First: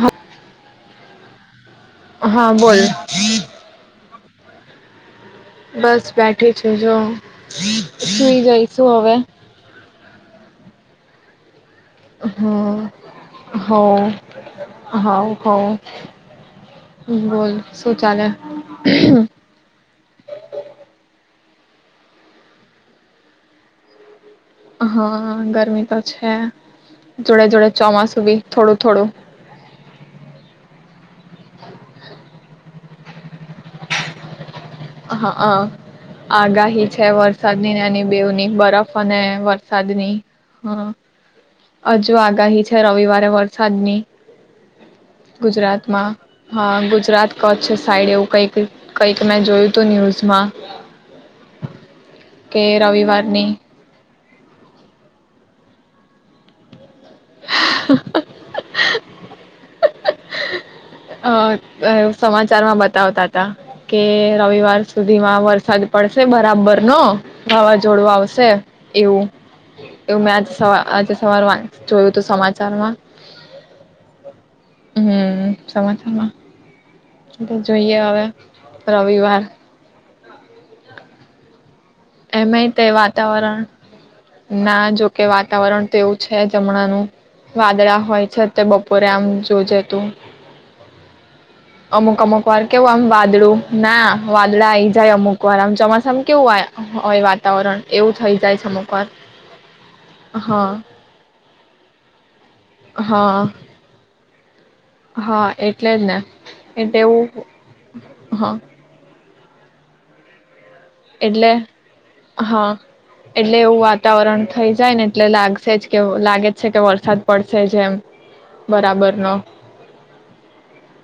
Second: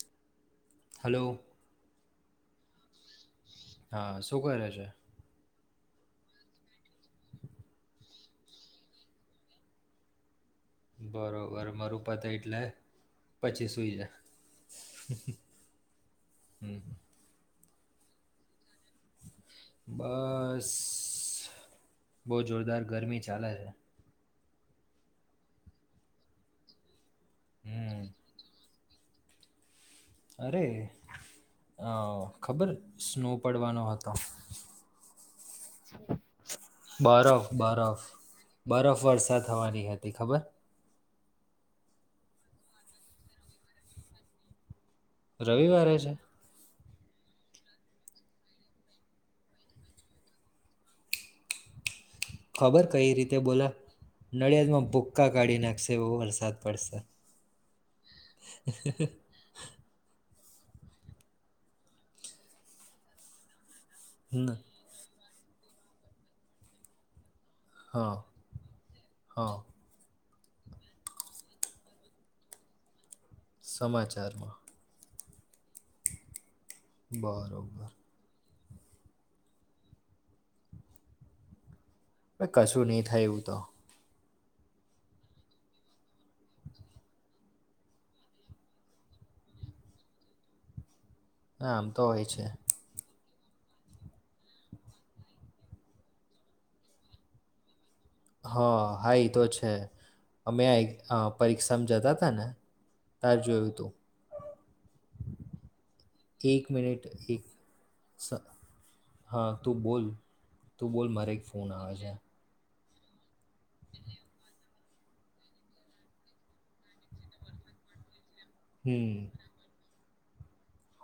હપ. Hello. હા બોલ. હા શું કરે છે? બસ બેઠી છે જો, સુઈ જઈશું હવે. બરો હ પછી હો સુઈ જા હાવ હાવ હમ હમ્મ બોલ. શું ચાલે? બસ બહુ જોરદાર ગરમી ચાલે છે. હા ગરમી તો છે. જોડે જોડે હમ ચોમાસું બી થોડુંક. થોડું અરે. અ હ. ખબર સ્નો પડવાનો હતો. હા, આગાહી છે બરફ વરસાદનીને એની બરફ બેવની બરફ અને વર્ષા થવાની હતી વરસાદની ખબર હા. હજુ આગાહી છે, રવિવારે વરસાદની. રવિવારે છે ગુજરાતમાં હા ગુજ ગુજરાત કચ્છ સાઈડ એવું કઈક, કંઈક મેં જોયું તું ન્યૂઝમાં કે રવિવારની નડિયાદ માં ભુક્કા કાઢી નાખશે એવો વરસાદ પડશે. [inaudible] [inaudible] અહ અહ સમાચારમાં બતાવતા હતા કે હમ રવિવાર સુધી ધીમાં વરસાદ પડશે બરાબર નો વાવાઝોડું હા આવશે એવું હા એવું મેચ સવા આજે સવાર જોયું હતું સમાચારમાં સમાચારમાં હમ્મ. સમાચારમાં તો બરોબર જોઈએ હવે રવિવાર હવે એમય તે કશું નહીં થાય એવું તો વાતાવરણ ના જોકે વાતાવરણ તેવું છે અમણાનું, વાદળા હોય છે તે બપોરે આમ જોજે તું હા આમ તો અમુક હોય અમુક છે વાર કેવું આમ વાદ દળું ના વાદળા આઈ જાય અમુક વાર, આમ ચોમાસામાં કેવું હોય હોય વાતાવરણ હા, અમુક વાર હા, એતો છે. અમે હા પરીક્ષામાં જતા હતા ને તારે હા જોયુંતું હા, એટલેજ ને મિનિટ એવું એક સ- હા હા, તું બોલ તું બોલ મારે એક એટલે ફોન આવે છે. હા એટલે એવું વાતાવરણ થઈ જાય ને એટલે લાગશે જ કે લાગે છે કે વરસાદ પડશેજ એમ બરાબર હમ ન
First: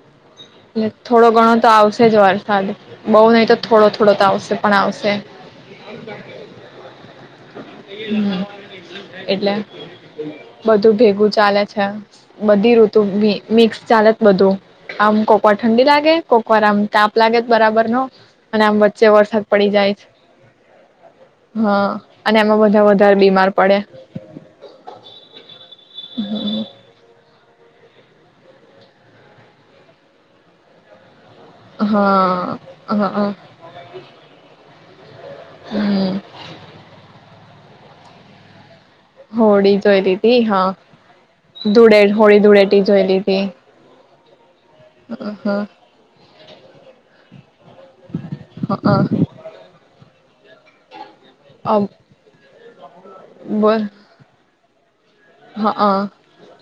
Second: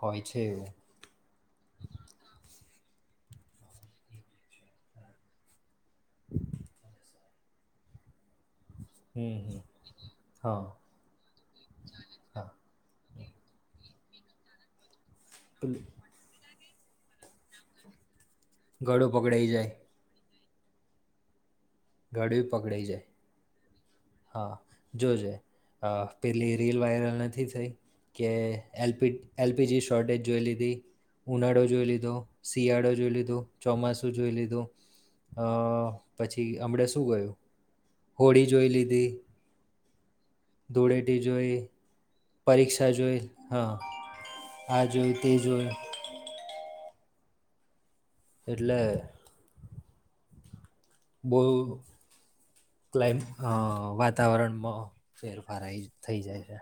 હોય છે એવું એટલે થોડો ઘણો તો આવશેજ વારસાદ. બઉ નહી તો થોડો થોડો તો આવશે પણ આવશે અ [inaudible] હમ એટલે હમ હા બધું ભેગું ચાલે છે હા બધી ઋતુી મિક્સ ચાલત બધું આમ કોકવાર પેલું ઠંડી લાગે કોકવાર આમ તાપ લાગે જ બરાબર નો અને આમ ગળું વચ્ચે વરસાદ પકડાઈ પડી જાય છે. હા અને ગડી એમાં બધા પકડાઈ જાય વધારે બીમાર પડે હા જોજે હા પેલી રીલ વાયરલ નથી થત કે એલ પ એલપીજી શોર્ટેજ જોઈ લીધી ઉનાળો જોઈ, હા લીધો શિયાળો, જોઈ હ લીધો, ચોમાસું જોઈ લીધું અ હમ પછી યો હોળી જોઈ લીધી હોડી તોરી હા ધૂળેટી જોઈ ધૂળે હોળી ધૂળેટી પરીક્ષા જોઈ જોયેલીધી હા આ જોએ તે જોય એટલે બહુ હા કલાય્મ, બોલ વાતાવરણમાં ફેરફાર આઈ જા, થઇ જાય છે.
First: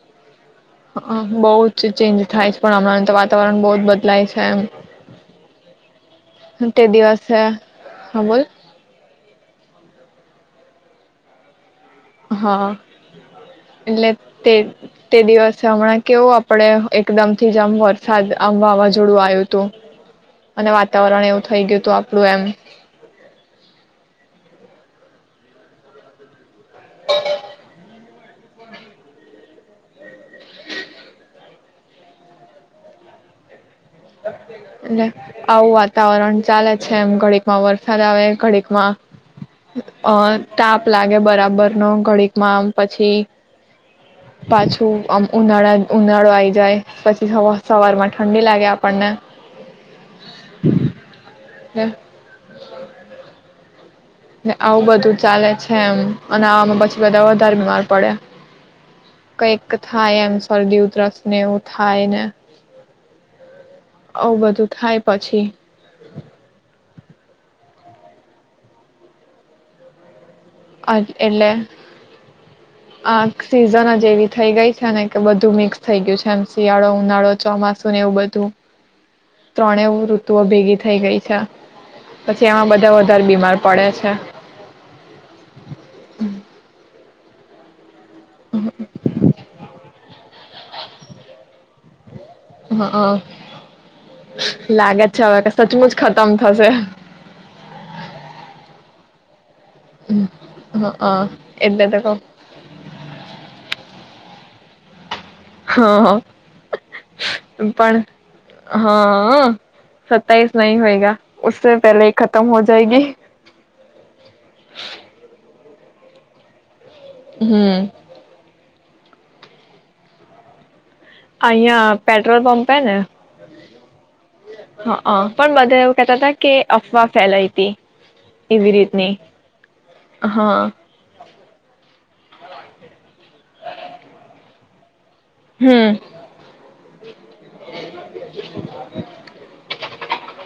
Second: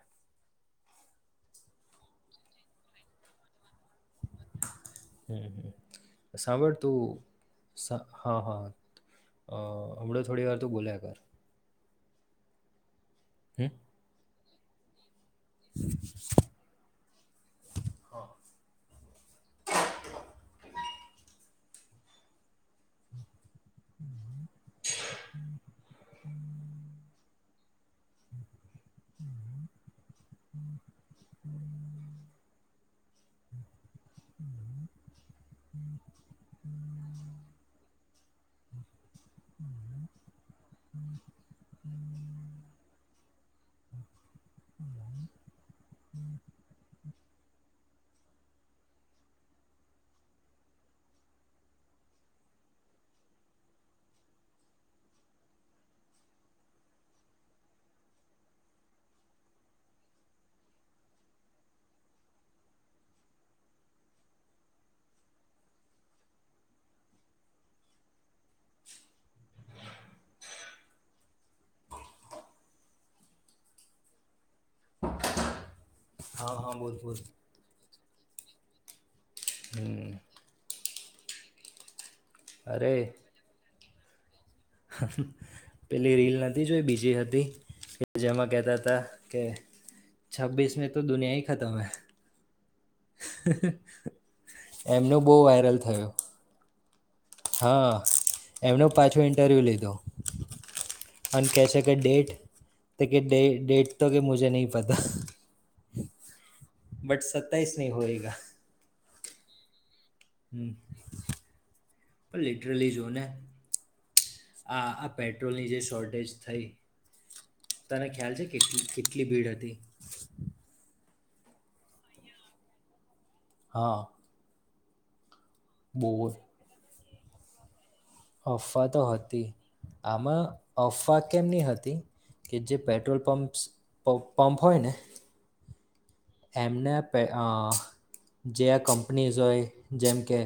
હ હા બહુ જ ચેન્જ થાય પણ હમણાં તો વાતાવરણ બહ જ બદ હમ હમ તે દિવસે સાંવળતું હા હા અ હમણાો થોડી વાર તો બોલ્યા કર હા હમ. એટલે તે તે દિવસે હમણાં કેવું આપણે એકદમ થી જ આમ વરસાદ આમ વાવાઝોડું આવ્યું હતું અને વાતાવરણ એવું થઈ ગયું હતું આપણું એમ [inaudible] હમ હ હ હ હ. એલે આવું વાતાવરણ ચાલે છે એમ ઘડીકમાં વરસાદ આવે ઘડીકમાં અ તાપ લાગે બરાબર નો ઘડીકમાં આમ પછી પાછું આમ ઉનાળા ઉનાળો આઈ જાય પછી સવાર માં ઠંડી લાગે પણ હમ. આવું બધું ચાલે છે એમ અને આવામાં પછી બધા વધારે બીમાર પડે કંઈક થાય એમ શરદી ઉધરસ ને એવું થાય ને આવું બધું થાય પછી [inaudible] એટલે આ સિઝન જ એવી થઈ ગઈ છે ને કે બધું મિક્સ. થઈ ગયું છે એમ હા, હા. શિયાળો બોલ, બોલ. ઉનાળો ચોમાસું એવું બધું તો. ત્રણે હમ. ઋતુઓ ભેગી થઈ ગઈ છે. અચ્છા. પછી એમાં અરે બધા વધારે બીમાર પડે છે. [inaudible] પેલી રીલ નથી જોઈ બીજી હતી [inaudible] જેમાં કહેતા હતા કે છબ્બીસ મે તો દુનિયા હી ખતમ હ હા લાગે એમનો છે બહુ હવે વાયરલ સચમુંચ થયો. ખતમ થશે હા એમનો પાછો ઇન્ટરવ્યૂ લીધો હ અને કહે છે એટલે કે તો ડેટ તો કેે ડેટ તો કે મુજે નહીં પતા કહ હા હ. બટ સત્તાઈસ નહી હોયગા હા. સત્તાઈસ નહી હોયગા ઉસે પહેલે પણ ખતમ હો લિટરલી જાયગી જો ને જ થઈ. હમ તને ખ્યાલ છે કેટલી કેટલી ભીડ હતી. અહીંયા, પેટ્રોલ પંપ હે ને હા. હં અં. પણ બધા એવું બહુ કહેતાતા જ કે એ અફવા ફેલાઈ તી અફવા તો હતી, આમાં હા અફવા કેમની હતી કે જે પેટ્રોલ પંપ્સ પ પંપ હોયને હમ એમનેે પે અં જે આ કંપનીઝ હોય, જેમ કે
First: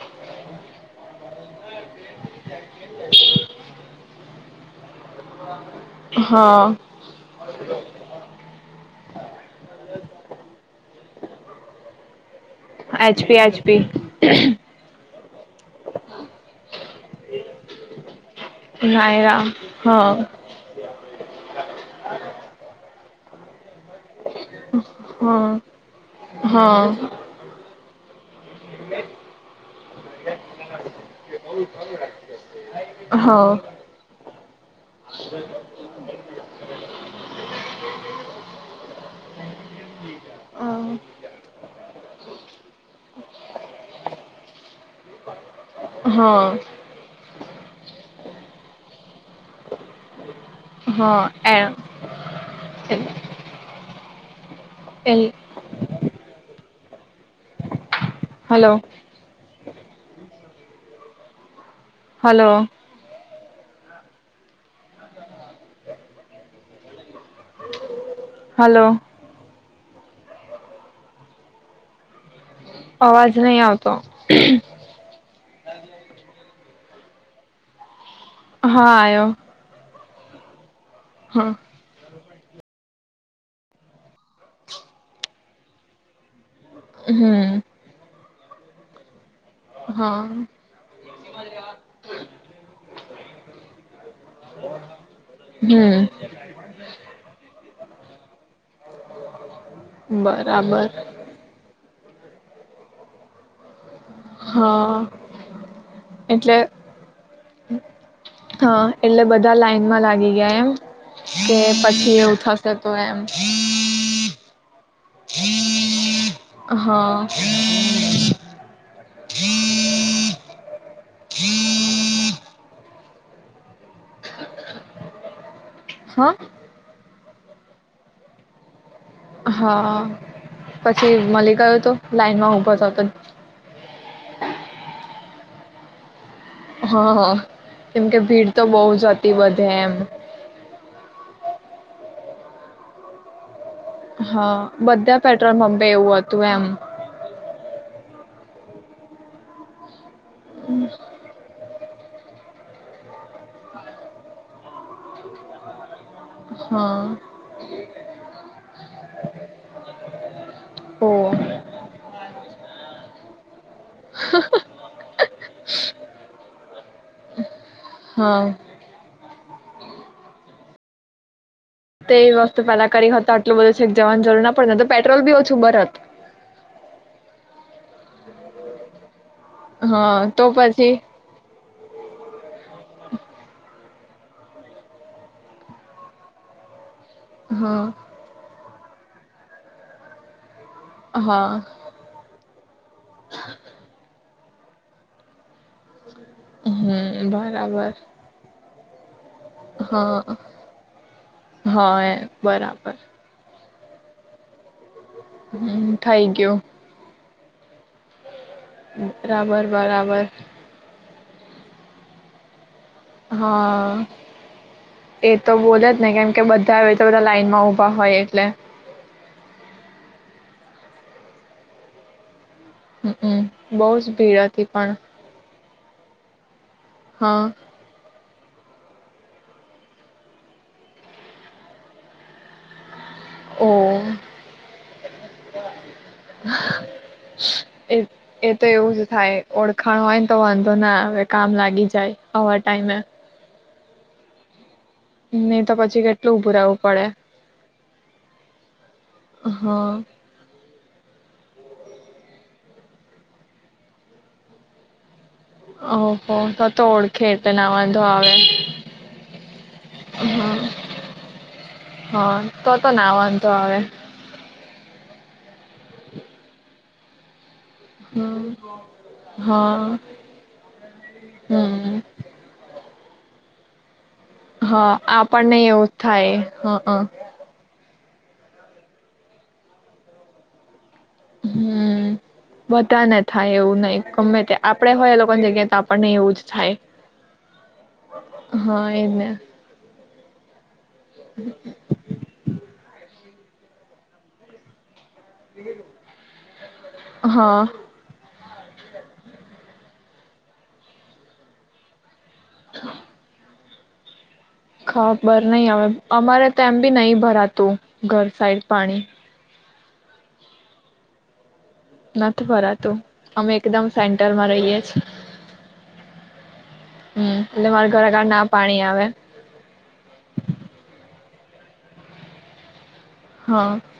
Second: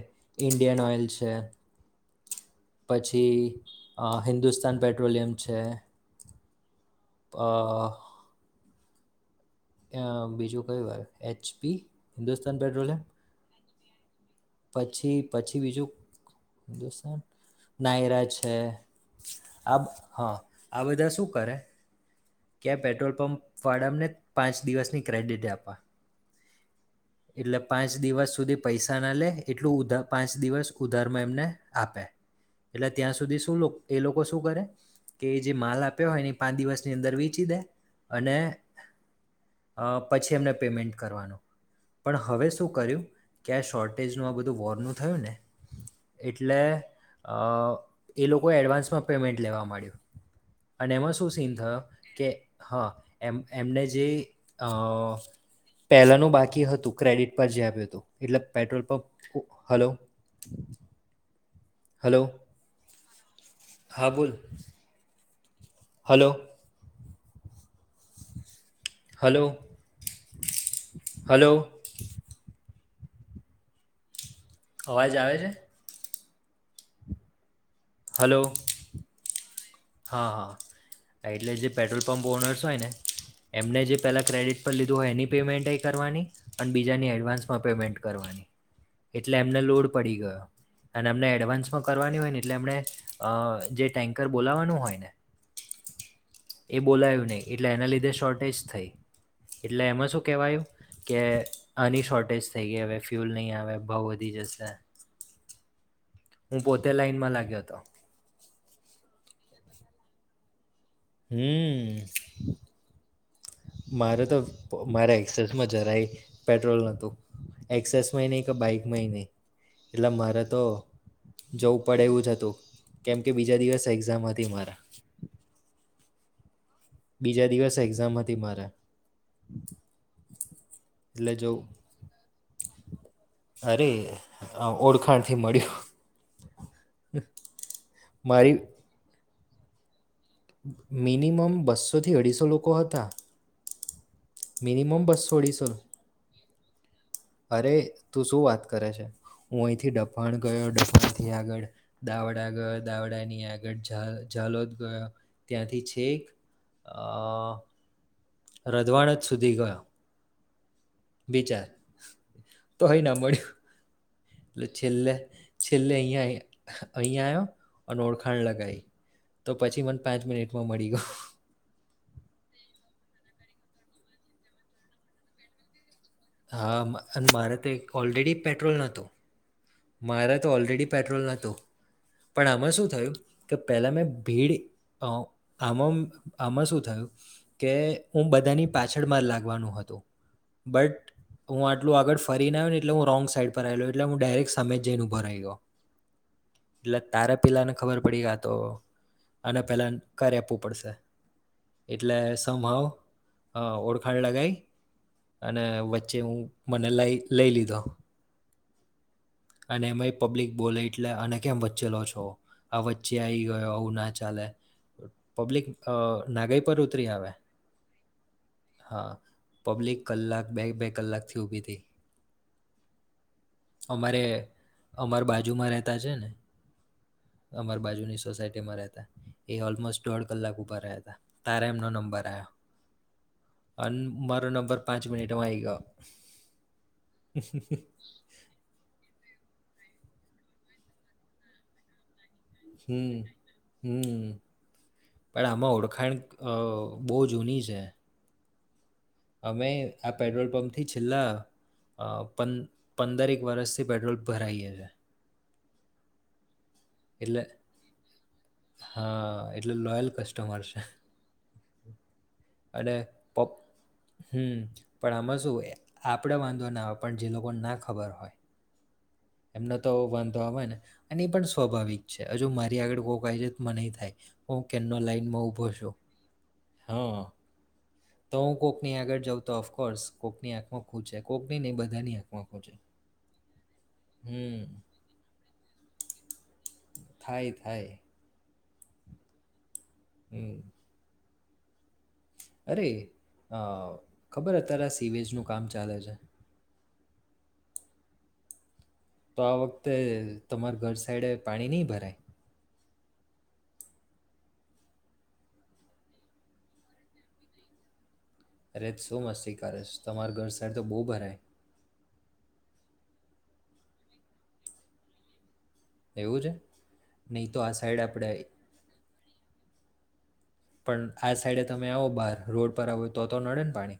ઇન્ડિયન ઓઇલ છે. હં. પછી, આ હિન્દુસ્તાન પે પેટ્રોલિયમ છે. હા. અ અ બીજું કયું આયુ એચ પી, હિન્દુસ્ [unintelligible] પી પછી, પછી બીજું નાયરા છે, આ હા આ બધા શું કરે કે આ પેટ્રોલ પંપ પધમ ને પાંચ દિવસની ક્રેડિટે આપવા. હા. એટલે પાંચ દિવસ સુધી પૈસા ના લે, એટલું ઉધા પાંચ દિવસ ઉધારમાં એમને આપે, એટલે ત્યાં સુધી હા શું, એ લોકો શું કરે, કે એ જે માલ આપ્યો હોય ને એ પાંચ દિવસની અંદર વેચી દે, અને અં પછી એમને હા પેમેન્ટ કરવાનું. પણ હવે શું કર્યું, કે આ શોર્ટેજનું આ બધું વોર્નું થયું ને, હા એટલે અ એ લોકો એડવાન્સમાં પેમેન્ટ લેવા માંડ્યું. અને એમાં હા શું સીન થયો, કે હા, એ એમ એમને જે અ એ પહેલાનું બાકી હતું. ક્રેડિટ પર જે આપ્યો હતો એટલે hello petrol pump hello. [inaudible] Hello. હા બોલ. હલો. હલો. Hello hello. અવાજ નહીં આવતો. અવાજ આવે છે? હલો હા આવ્યો. હા હા. હા આઈટલે જેલે પેટ્રોલ. પંપ ઓનર્સ હોય ને એમને જે પેલા ક્રેડિટ પર લીધું હોય એની પેમેન્ટ કરવાની. અને બીજાની હમ એડવાન્સમાં પેમેન્ટ કરવાની. એટલે એમને લોડ પડી હા ગયો અને અમને એડવાન્સમાં કરવાની હોય ને એટલે એમને અ જે. ટેન્કર બોલાવાનું હોય ને હમ એ બોલાયું નહી એટલે એના લીધે શોર્ટેજ. થ એટલે એમાં શું કહેવાયું બરાબર કે શોર્ટેજ થઈ ગઈ હવે ફ્યુલ નહીં આવે. બાહ બધી જશે. હા એટલે હું પોતે લાઈનમાં લાગ્યો હતો હા એટલે બધા. બધા લાાઈનમાં લાગી ગયા એમ. કે હમ પછી એવું થશે તો એમ. મારે તો મારા એક્સેસમાં જરાય પેટ્રોલ ન હતું હા એક્સેસમાં નહી કે બાઈકમાંય નહી એટલે મારે તો જવું પડે એવું જ હતું કેમ કે બીજા દિવસ એક્ઝામથી મારા હા. બીજા દિવસ એક્ઝામ હતી મારે હા પછી એટલે માલિક જવું આય તું લાઈનમાં ઊભો થ હતો થી મળ્યું હા હા કેમ કે ભીડ મારી તો બહુ જ હતી વધે એમ મિનિમમ બસ્સોથી અઢીસો લોકો હતા હા મિનિમમ બધા બસો પેટ્રોલ અઢીસો બમ્બે એવું હતું એમ અરે તું શું વાત કરે છે હું અહીંથી ડપ પણ ગયો દમણથી આગળ દાવડા ગયો દાવડાની આગળ ઝાલોદ ગયો ત્યાંથી છેક હા અ રજવાડ જ સુધી ગયો. ઓ વિચાર તોય ના મળ્યું. તો છેલે છેલે અહીંયા અહીંયા આયો અને હા ઓળખાણ લગાઈ તો પછી મને પાંચ મિનિટમાં મળી ગયો. તો એ વસ્તુ પેલા કરી હોત તો આટલું બધું છેેક જવાની જરૂરના પડે ન તો પેટ્રોલ બી ઓછું બરત. હા મારે તો ઓલરેડી પેટ્રોલ ન હતો. હા મારે તો ઓલરેડી પછી પેટ્રોલ ન હતું પણ આમાં શું થયું કે પહેલાં મેં ભીડ આમાં આમાં શું થયું કે હા હું બધાની પાછળમા લાગવાનું હતું. બટ હું હા આટલું આગળ ફરીને આવ્યો ને એટલે હું રોંગ સાઈડ પર આવેલો એટલે હું ડાયરેક્ટ સામે જઈને ઉભો રહી ગયો. એટલે હમ તારે પેલાને બરાબર ખબર પડી કે આ તો અને પહેલા હા કરી આપવું પડશે હા એ એટલે સંભવ બરાબર હા ઓળખાણ લગાઈ. અને હમ વચ્ચે થઈ હું મને લઈ લઈ લીધો. હમ્મ [inaudible] બરાબર અને એમાંય બરાબર. પબ્લિક બોલે એટલે અને કેમ વચ્ચે લો છો. આ વચ્ચે આવી ગયો આવું હા ના ચાલે એ તો પબ્લિક બોલે જ ને કેમ કે નાગાઈ પર બધા હવે તો ઉતરી બધા આવે. લાઈનમાં ઊભા હોય એટલે હા પબ્લિક કલાક બે બે કલાકથી ઊભીતી. [inaudible] બહુ જ ભીડ હતી પણ. તા છે ને હા અમાર બાજુની સોસાયટીમાં રહેતા એ ઓલમોસ્ટ દોઢ કલાક ઊભા રહ્યા હતા તારે એમનો નંબર આયો. ઓ અને મારો નંબર પાંચ મિનિટમાં આઈ ગયો. એ એ તો એવું જ થાય ઓળખાણ હોય ને તો વાંધો ના આવે કામ લાગી જાય. અવા ટાઈમે હમ્મ. પણ નહી આમાં તો પછી ઓળખાણ કેટલું ઊભું રહેવું પડે બહુ જૂની છે. અમે હા આ પેટ્રોલ પંપ થી છેલ્લા પંદરેક વર્ષથી પેટ્રોલ ભરાઈએ છે ઓહ ઓહ [unintelligible] તો ઓળખે એટલે તે ના વાંધો આવે હા એટલે લોયલ કસ્ટમર હમ છે હા તો તો અને ના વાંધો પપ આવે હમ પણ આમાં શું આપડે વાંધો ના હોય પણ જે લોકો નાખ હમ્મ. એમનો તો વાંધો આવે ને અને એ પણ હમ સ્વાભાવિક છે હજુ મારી આગળ [unintelligible] મા નેઈ થાય હું હા કેમનો લાઈનમાં આપણને ઊભો એવું છું થાય હ હ હા તો હું કોકની આગળ જાઉં તો ઓફકોર્સ કોકની આંખ હમ્મ બધાને થાય એવું નહિ ગમે તે હમ આપડે હોય એ લોકોની જગ્યાએ તો આપણ નહી એવુંજ થાય થાય હા એને હમ્મ હમ્મ અરે અ ખબર તારા સીવેજનું કામ ચાલે છે હા તો આ વખતે તમાર ઘર સાઈડે પાણી નહી ભરાય [inaudible] ખબર નહી આવે અમારે તો એમ બી નહી ભરાતું ઘર સાઇડ પાણી તમાર ઘર સાઈડ તો બહુ ભરાય નથી ભરાતું અમે એકદમ સેન્ટરમાં રહીયએ છે એવું છે હમ્મ નહીં તો એટલે આ મારે સાઈડ ઘરે આપણે ના પાણી આવે પણ આ સાઈડે તમે આવો બહાર રોડ પર આવો તો તો હા નડે ને પાણી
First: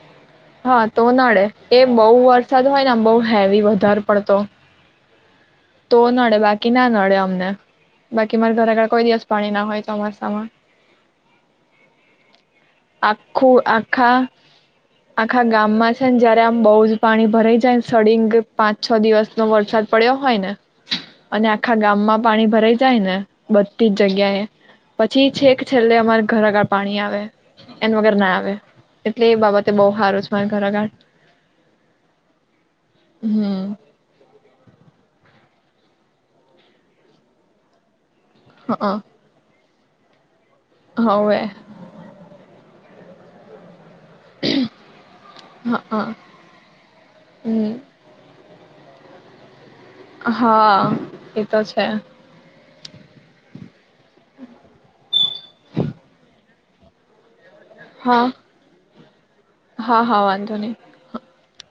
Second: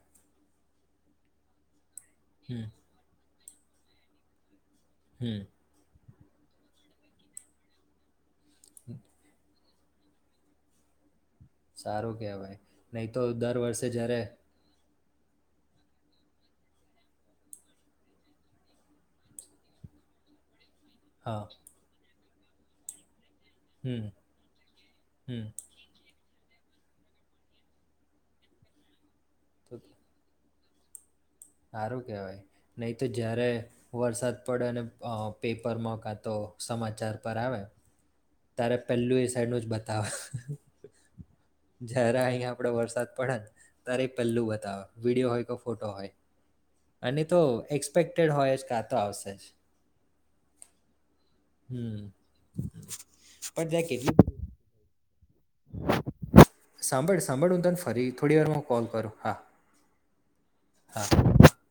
હા તો નડે એમ બહુ હમ વરસાદ હોય ને આમ બહુ હેવી વધારે પડતો હમ્મ તો નડે બાકી ના નડે અમને બાકી મારે ધરાગળ કોઈ દિવસ પાણી ના હોય સારું કેવાય નહી તો દર આખું વર્ષે આખા જ્યારે આખા ગામમાં છે ને જયારે આમ બહુ જ પાણી ભરાઈ જાયને સળંગ પાંચ છ દિવસનો વરસાદ પડ્યો હોય ને હા અને આખા ગામમાં પાણી ભરાઈ જાય ને બધતી હમ જ જગ્યા એ પછી હમ છે કે છેલ્લે અમારે ઘરા પાણી આવે એન વગર ના આવે એટલે એ બાબતે બહુ હારું છે મારે ધરઆગળ હારું કેહેવાય નહી તો જયારે હમ વરસાદ પડે અ પેપર મોકા તો સમાચાર પર આવે હ તારે પેલું એ સાઈડ નું જ બ ત હવે જરા અહીં આપડે વરસાદ પડન તારે પહેલું બતાવે વિડીિયો હોય કે હ ફોટો હોય અને તો એક્સપેક્ટેડ હોય જ કાં તો આવશે જ હા એતો છે હમ ખજ સાંભળ સાંભાળ તને ફરી હા થોડી વાર હું કોલ કરો હા હા, હા, વાધો હા [unintelligible]